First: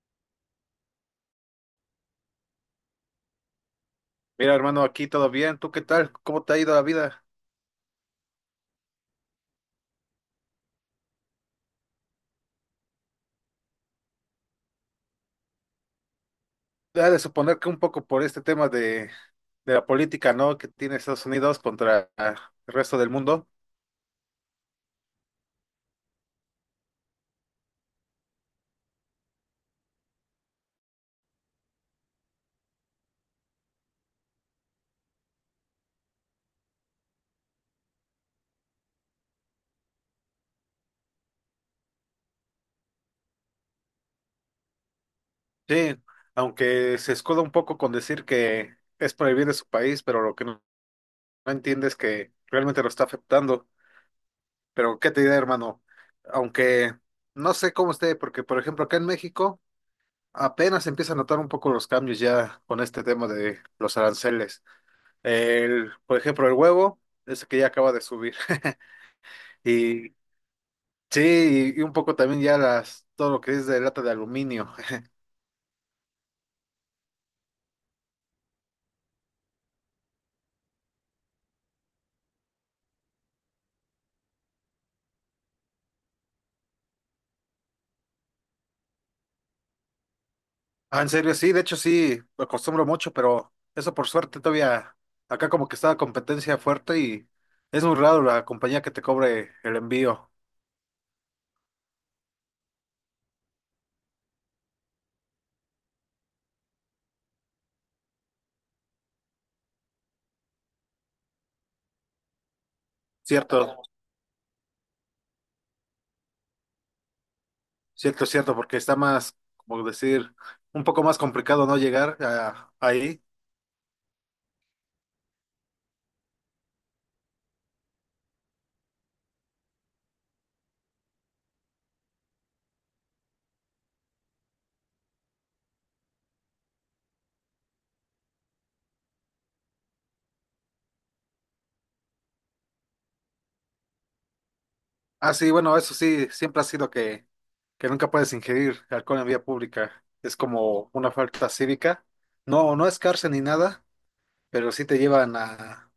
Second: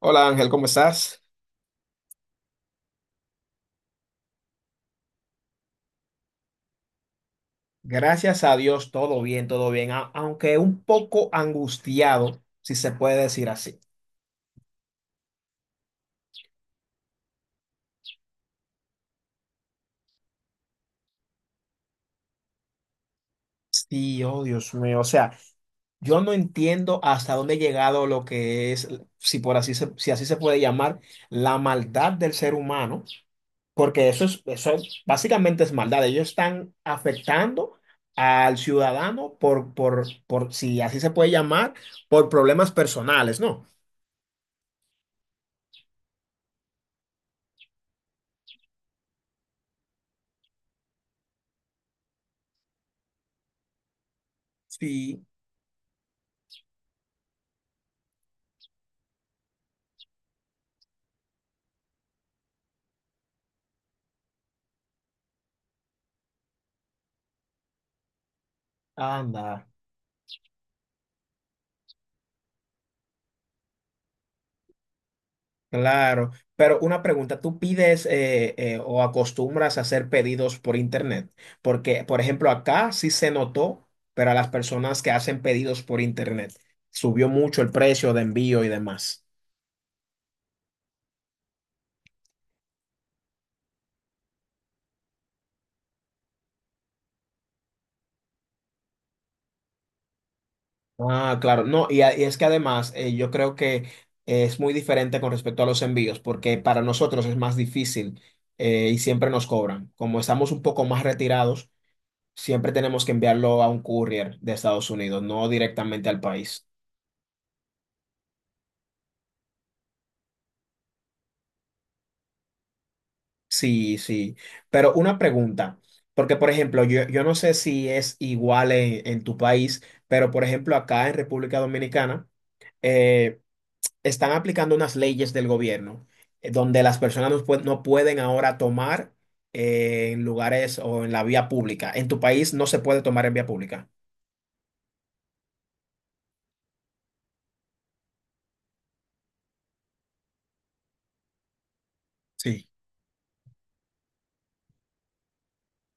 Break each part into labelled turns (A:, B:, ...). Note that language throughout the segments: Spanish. A: Hola Ángel, ¿cómo estás?
B: Mira, hermano, aquí todo bien. ¿Tú qué tal? ¿Cómo te ha ido la vida?
A: Gracias a Dios, todo bien, aunque un poco angustiado, si se puede decir así.
B: Ha de suponer que un poco por este tema de la política, ¿no? Que tiene Estados Unidos contra el resto del mundo.
A: Sí, oh Dios mío, o sea, yo no entiendo hasta dónde ha llegado lo que es, si así se puede llamar, la maldad del ser humano, porque eso es, básicamente es maldad. Ellos están afectando al ciudadano por, si así se puede llamar, por problemas personales, ¿no?
B: Sí, aunque se escuda un poco con decir que es por el bien de su país, pero lo que no entiende es que realmente lo está afectando. Pero qué te
A: Sí,
B: diré, hermano, aunque no sé cómo esté, porque por ejemplo acá en México apenas se empieza a notar un poco los cambios ya con este tema de los aranceles. El, por ejemplo, el huevo, ese que ya acaba de subir.
A: anda.
B: Y sí, y un poco también ya las, todo lo que es de lata de aluminio.
A: Claro, pero una pregunta, ¿tú pides o acostumbras a hacer pedidos por internet? Porque, por ejemplo, acá sí se notó, pero a las personas que hacen pedidos por internet subió mucho el precio de envío y demás.
B: Ah, en serio, sí, de hecho sí, lo acostumbro mucho, pero eso por suerte todavía, acá como que está la competencia fuerte y es muy raro la compañía que te cobre el envío.
A: Ah, claro, no, y es que además yo creo que es muy diferente con respecto a los envíos, porque para nosotros es más difícil y siempre nos cobran. Como estamos un poco más retirados, siempre tenemos que enviarlo a
B: Cierto,
A: un courier de Estados Unidos, no directamente al país.
B: cierto, cierto, porque está más, como decir, un poco más complicado no llegar ahí.
A: Sí, sí, pero una pregunta, porque por ejemplo, yo no sé si es igual en tu país, pero por ejemplo acá en República Dominicana eh, están aplicando unas leyes del gobierno donde las personas no pueden ahora tomar en lugares o en la vía pública. En tu país no se puede tomar en vía pública.
B: Ah, sí, bueno, eso sí, siempre ha sido que nunca puedes ingerir alcohol en vía pública. Es como una falta cívica.
A: Sí.
B: No, no es cárcel ni nada, pero sí te llevan a,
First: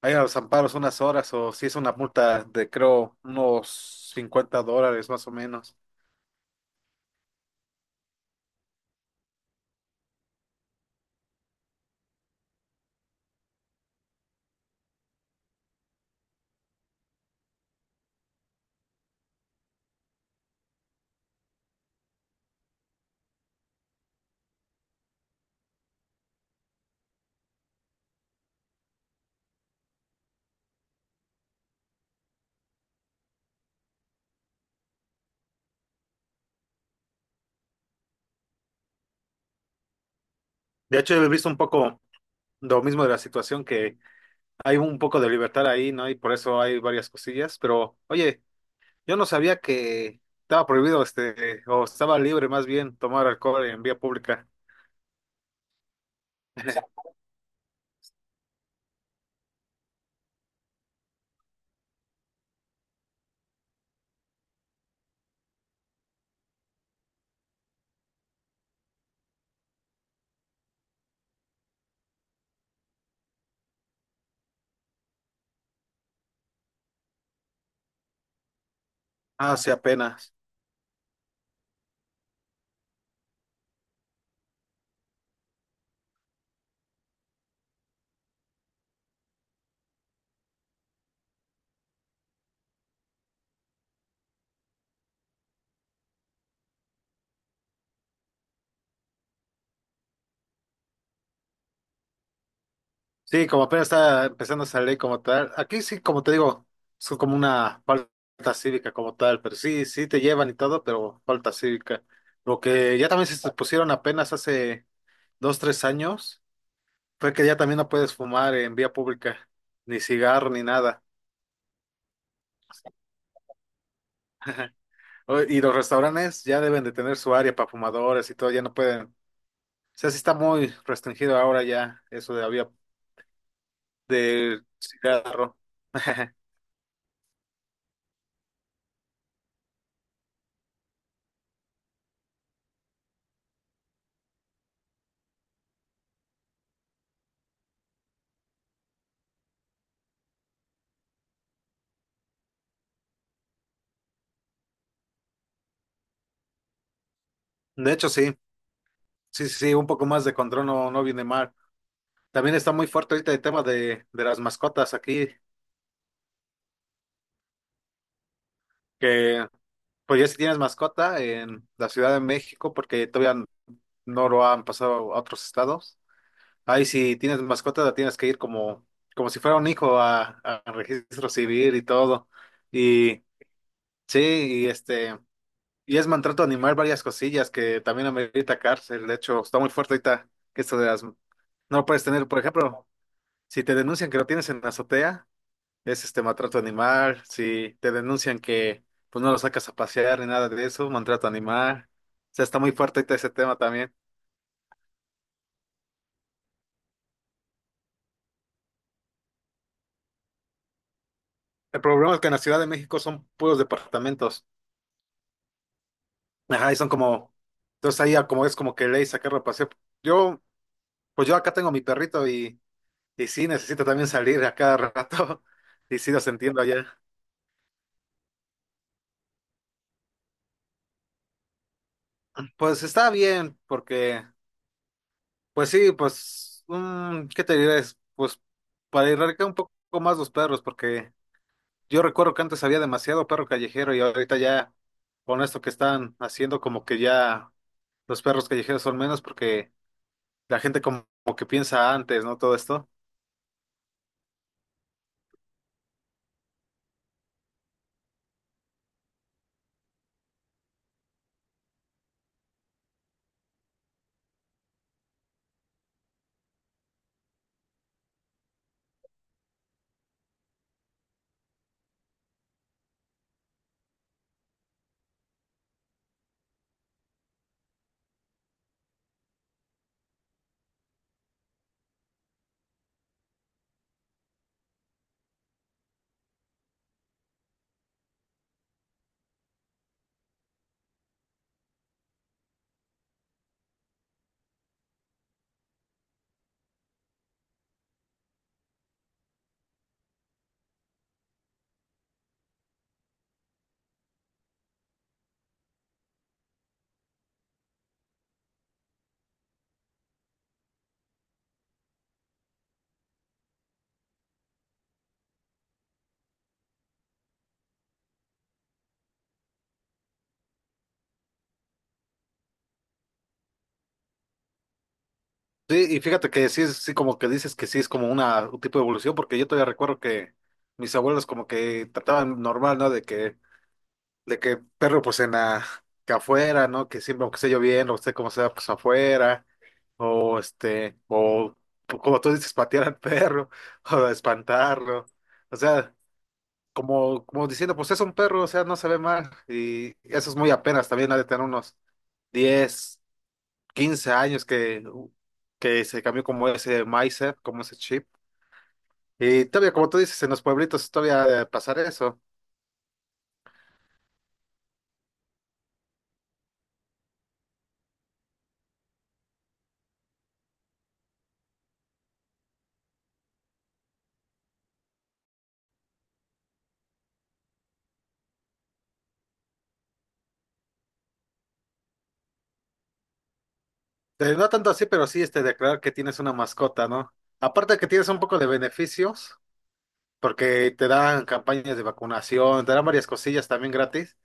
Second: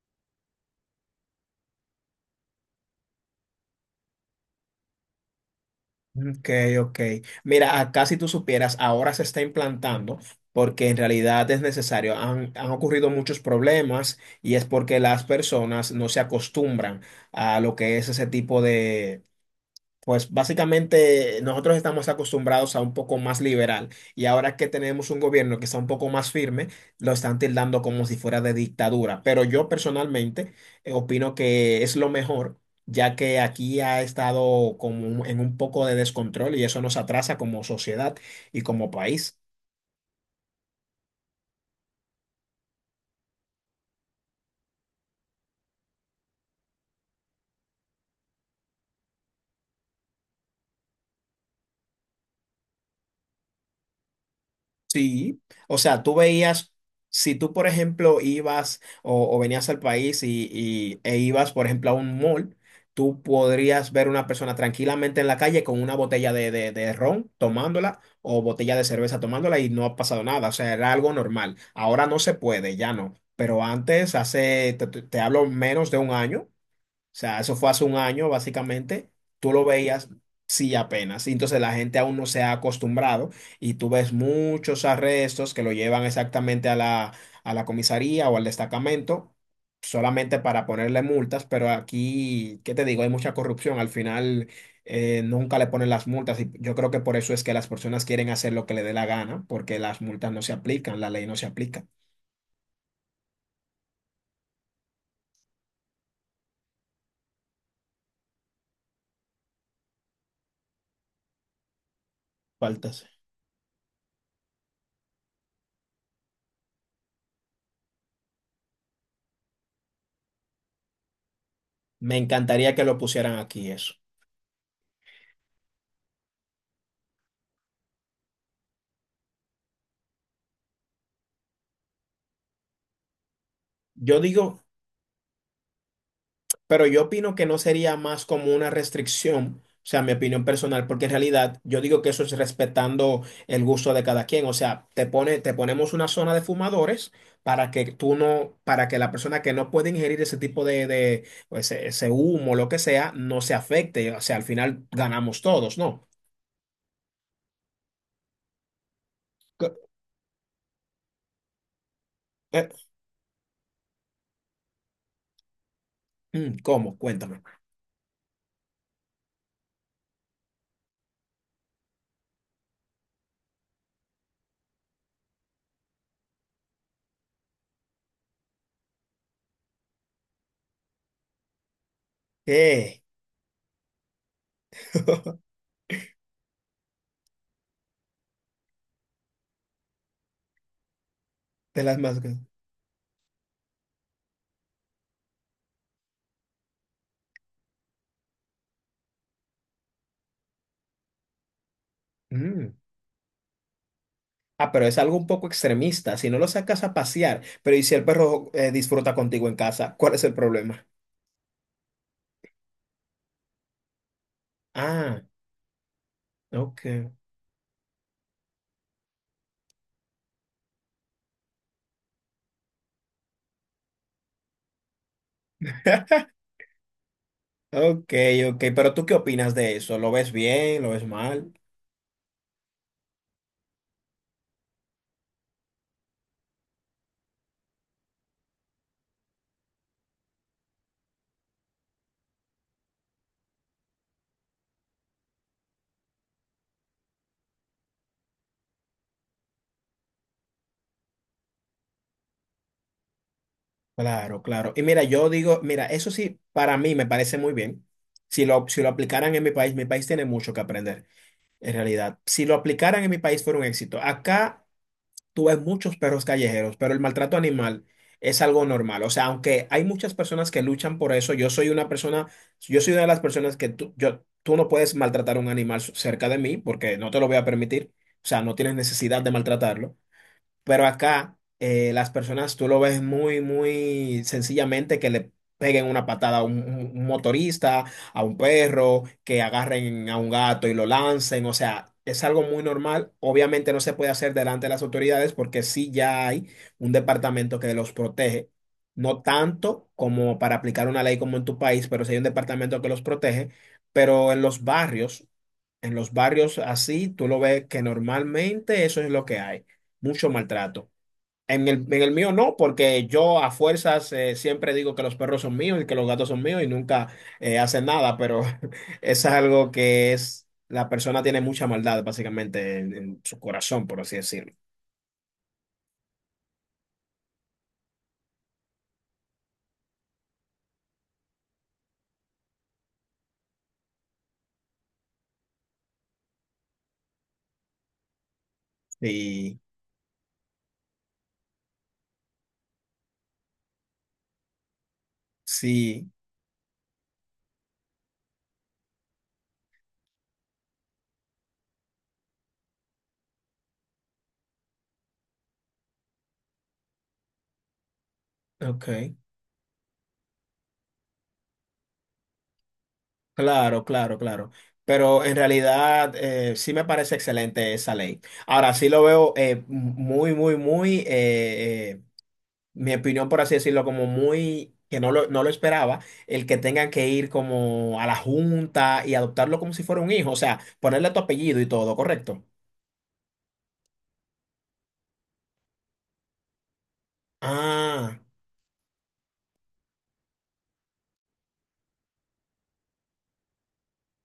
B: a ir a los amparos unas horas o si es una multa de creo unos $50 más o menos.
A: Ok, ok. Mira, acá si tú supieras, ahora se está implantando porque en realidad es necesario. Han ocurrido muchos problemas y es porque las personas no se acostumbran a lo que es ese tipo de. Pues básicamente nosotros estamos acostumbrados a un poco más liberal y ahora que tenemos un gobierno que está un poco más firme, lo están tildando como si fuera de dictadura. Pero yo personalmente opino que es lo mejor, ya que aquí ha estado en un poco de descontrol y eso nos atrasa como sociedad y como país.
B: De hecho, he visto un poco lo mismo de la situación que hay un poco de libertad ahí, ¿no? Y por eso hay varias cosillas, pero oye, yo no sabía que estaba prohibido este, o estaba libre más bien tomar alcohol en vía pública.
A: Sí, o sea, tú veías, si tú, por ejemplo, ibas o venías al país e ibas, por ejemplo, a un mall, tú podrías ver una persona tranquilamente en la calle con una botella de ron tomándola o botella de cerveza tomándola y no ha pasado nada, o sea, era algo normal. Ahora no se puede, ya no, pero antes, hace, te hablo menos de un año sea, eso fue hace un año, básicamente. Tú
B: Ah,
A: lo
B: sí,
A: veías,
B: apenas.
A: sí, apenas. Y entonces la gente aún no se ha acostumbrado y tú ves muchos arrestos que lo llevan exactamente a la comisaría o al destacamento solamente para ponerle multas, pero aquí, ¿qué te digo? Hay mucha corrupción. Al final nunca le ponen las multas y yo creo que por eso es que las personas quieren hacer lo que le dé la gana, porque las multas no se aplican, la ley no se aplica.
B: Sí, como apenas está empezando a salir como tal. Aquí sí, como te digo, es como una falta cívica como tal, pero sí, sí te llevan y todo, pero falta cívica. Lo que
A: Faltas.
B: ya también se pusieron apenas hace 2, 3 años fue que ya también no puedes fumar en vía pública, ni cigarro, ni nada.
A: Me encantaría que lo pusieran aquí eso.
B: Y los restaurantes ya deben de tener su área para fumadores y todo, ya no pueden. O sea, sí está muy restringido ahora ya eso de la vía
A: Yo digo.
B: del cigarro.
A: Pero yo opino que no sería más como una restricción, o sea, mi opinión personal, porque en realidad yo digo que eso es respetando el gusto de cada quien, o sea, te ponemos una zona de fumadores para que tú no, para que la persona que no puede ingerir ese tipo de o ese humo, lo que sea, no se afecte, o sea, al final ganamos todos, ¿no?
B: De hecho, sí. Sí, sí, sí,
A: Co-
B: un poco más de control no viene mal. También
A: eh,
B: está muy fuerte ahorita el tema de las mascotas aquí,
A: ¿Cómo? Cuéntame.
B: que pues ya si tienes mascota en la Ciudad de México, porque todavía no lo han pasado a otros estados. Ahí si tienes mascota la tienes que ir como, como si fuera un hijo a registro civil y todo.
A: Eh,
B: Y sí, y este, y es maltrato animal varias cosillas que también amerita cárcel. De hecho, está muy fuerte ahorita que esto de las, no
A: de
B: lo
A: las
B: puedes
A: más
B: tener, por ejemplo, si te denuncian que lo tienes en la azotea. Es este maltrato animal, si te denuncian que pues no lo sacas a pasear ni nada de eso, maltrato animal. O sea, está muy
A: grandes.
B: fuerte ahorita ese tema también.
A: Ah, pero es algo un poco extremista. Si no lo sacas a pasear, pero ¿y si el perro disfruta contigo en casa? ¿Cuál es el problema?
B: El problema es que en la Ciudad de México son puros departamentos.
A: Ah,
B: Ajá, y
A: ok.
B: son como, entonces ahí ya como es como que ley sacarlo a pasear. Yo, pues yo acá tengo mi perrito, y sí, necesito también salir a cada rato y sí los entiendo allá.
A: Ok, ok. Pero ¿tú qué opinas de eso? ¿Lo ves bien? ¿Lo ves mal?
B: Pues está bien, porque, pues sí, pues, ¿qué te diré? Es, pues para erradicar un poco más los perros, porque yo recuerdo que antes había demasiado perro callejero y ahorita ya, con esto que están haciendo, como que ya los perros callejeros son menos porque la gente como, como que piensa antes, ¿no? Todo esto.
A: Claro, claro. Y mira, yo digo, mira, eso sí, para mí me parece muy bien. Si lo aplicaran en mi país tiene mucho que aprender, en realidad. Si lo aplicaran en mi país fuera un éxito. Acá. Tú ves muchos perros callejeros, pero el maltrato animal es algo normal. O sea, aunque hay muchas personas que luchan por eso, yo soy una de las personas que tú no puedes maltratar un animal cerca de mí porque no te lo voy a permitir. O sea, no tienes necesidad de maltratarlo. Pero acá las personas tú lo ves muy, muy sencillamente que le peguen una patada a un motorista, a un perro, que agarren a un gato y lo lancen. O sea, es algo muy normal. Obviamente no se puede hacer delante de las autoridades porque sí ya hay un departamento que los protege. No tanto como para aplicar una ley como en tu país, pero sí hay un departamento que los protege. Pero en los barrios. En los barrios así, tú lo ves que normalmente eso es lo que hay, mucho maltrato. En el mío no, porque yo a fuerzas siempre digo que los perros son míos y que los gatos son míos y nunca hacen nada, pero es algo que es, la persona tiene mucha maldad básicamente en su corazón, por así decirlo.
B: Sí, y fíjate que sí, sí, como que dices que sí es como una, un tipo de evolución, porque yo todavía recuerdo que mis abuelos como que trataban normal, ¿no? De que perro pues en la, que afuera, ¿no? Que siempre, aunque esté lloviendo, usted como sea, pues afuera,
A: Sí,
B: o este, o pues, como tú dices, patear al perro, o espantarlo. O sea,
A: sí,
B: como, como diciendo, pues es un perro, o sea, no se ve mal. Y eso es muy apenas, también ha de tener unos 10, 15 años que se cambió como ese mindset, como ese chip.
A: ok,
B: Y todavía, como tú dices, en los pueblitos todavía ha de pasar eso.
A: claro, claro, claro. Pero en realidad sí me parece excelente esa ley. Ahora sí lo veo muy, muy, muy, mi opinión, por así decirlo, como muy, que no lo esperaba, el que tengan que ir como a la junta y adoptarlo como si fuera un hijo, o sea, ponerle tu apellido y todo, ¿correcto?
B: No tanto así, pero sí este, declarar que tienes una mascota, ¿no? Aparte de que tienes
A: Ah,
B: un poco de beneficios, porque te dan campañas de vacunación, te dan varias cosillas también gratis.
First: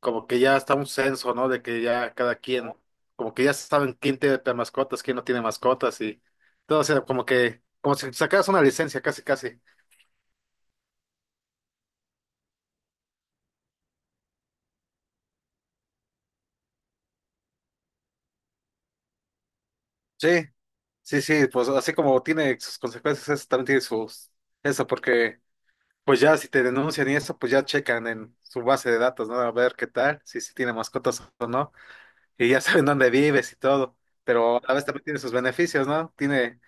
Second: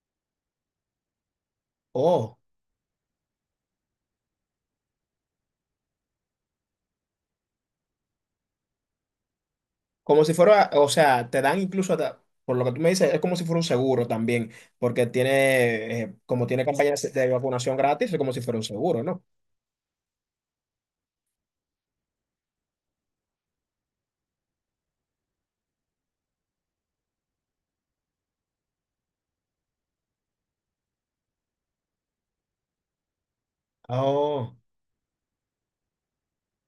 B: Como que ya está un censo, ¿no? De que ya cada
A: oh,
B: quien, como que ya saben quién tiene mascotas, quién no tiene mascotas y todo, o sea, como que, como si sacaras una licencia, casi, casi.
A: como si fuera, o sea, te dan incluso, por lo que tú me dices, es como si fuera un seguro también, porque como tiene campañas de vacunación gratis, es como si fuera un seguro, ¿no?
B: Sí, sí, sí, pues así como tiene sus consecuencias, eso también tiene sus, eso, porque pues ya si te denuncian y eso, pues ya checan en su base de datos, ¿no? A ver qué tal, si tiene mascotas o no, y ya saben dónde vives y todo,
A: Oh.
B: pero a la vez también tiene sus beneficios, ¿no? Tiene,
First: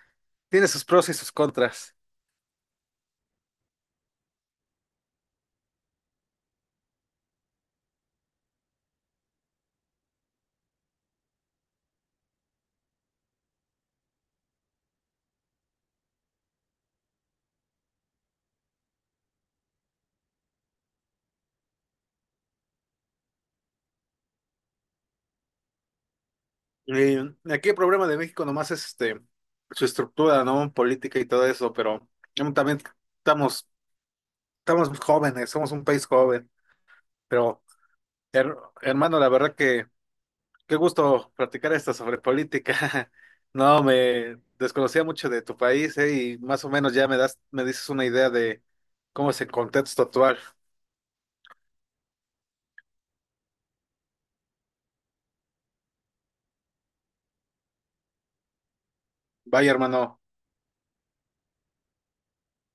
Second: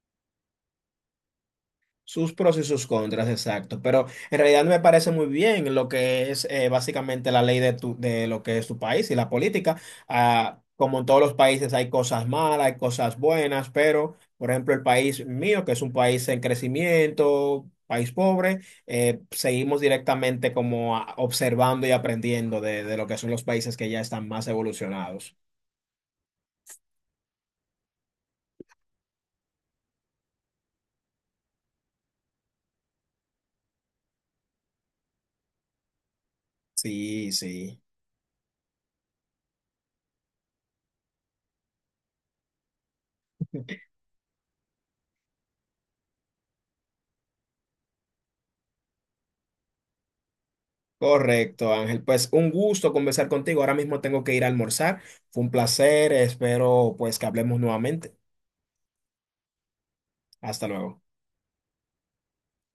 B: tiene sus pros y sus contras.
A: Sus pros y sus contras, exacto. Pero en realidad me parece muy bien lo que es básicamente la ley de lo que es tu país y la política. Ah, como en todos los países hay cosas malas, hay cosas buenas, pero por ejemplo el país mío, que es un país en crecimiento, país pobre, seguimos directamente como observando y aprendiendo de lo que son los países que ya están más evolucionados.
B: Aquí el problema de México nomás es este, su estructura, ¿no? Política y todo eso, pero también estamos, estamos jóvenes, somos un país joven.
A: Sí,
B: Pero,
A: sí.
B: her- hermano, la verdad que qué gusto platicar esto sobre política. No, me desconocía mucho de tu país, y más o menos ya me das, me dices una idea de cómo es el contexto actual.
A: Correcto, Ángel. Pues un gusto conversar contigo. Ahora mismo tengo que ir a almorzar. Fue un placer. Espero pues que hablemos nuevamente.
B: Vaya, hermano.
A: Hasta luego.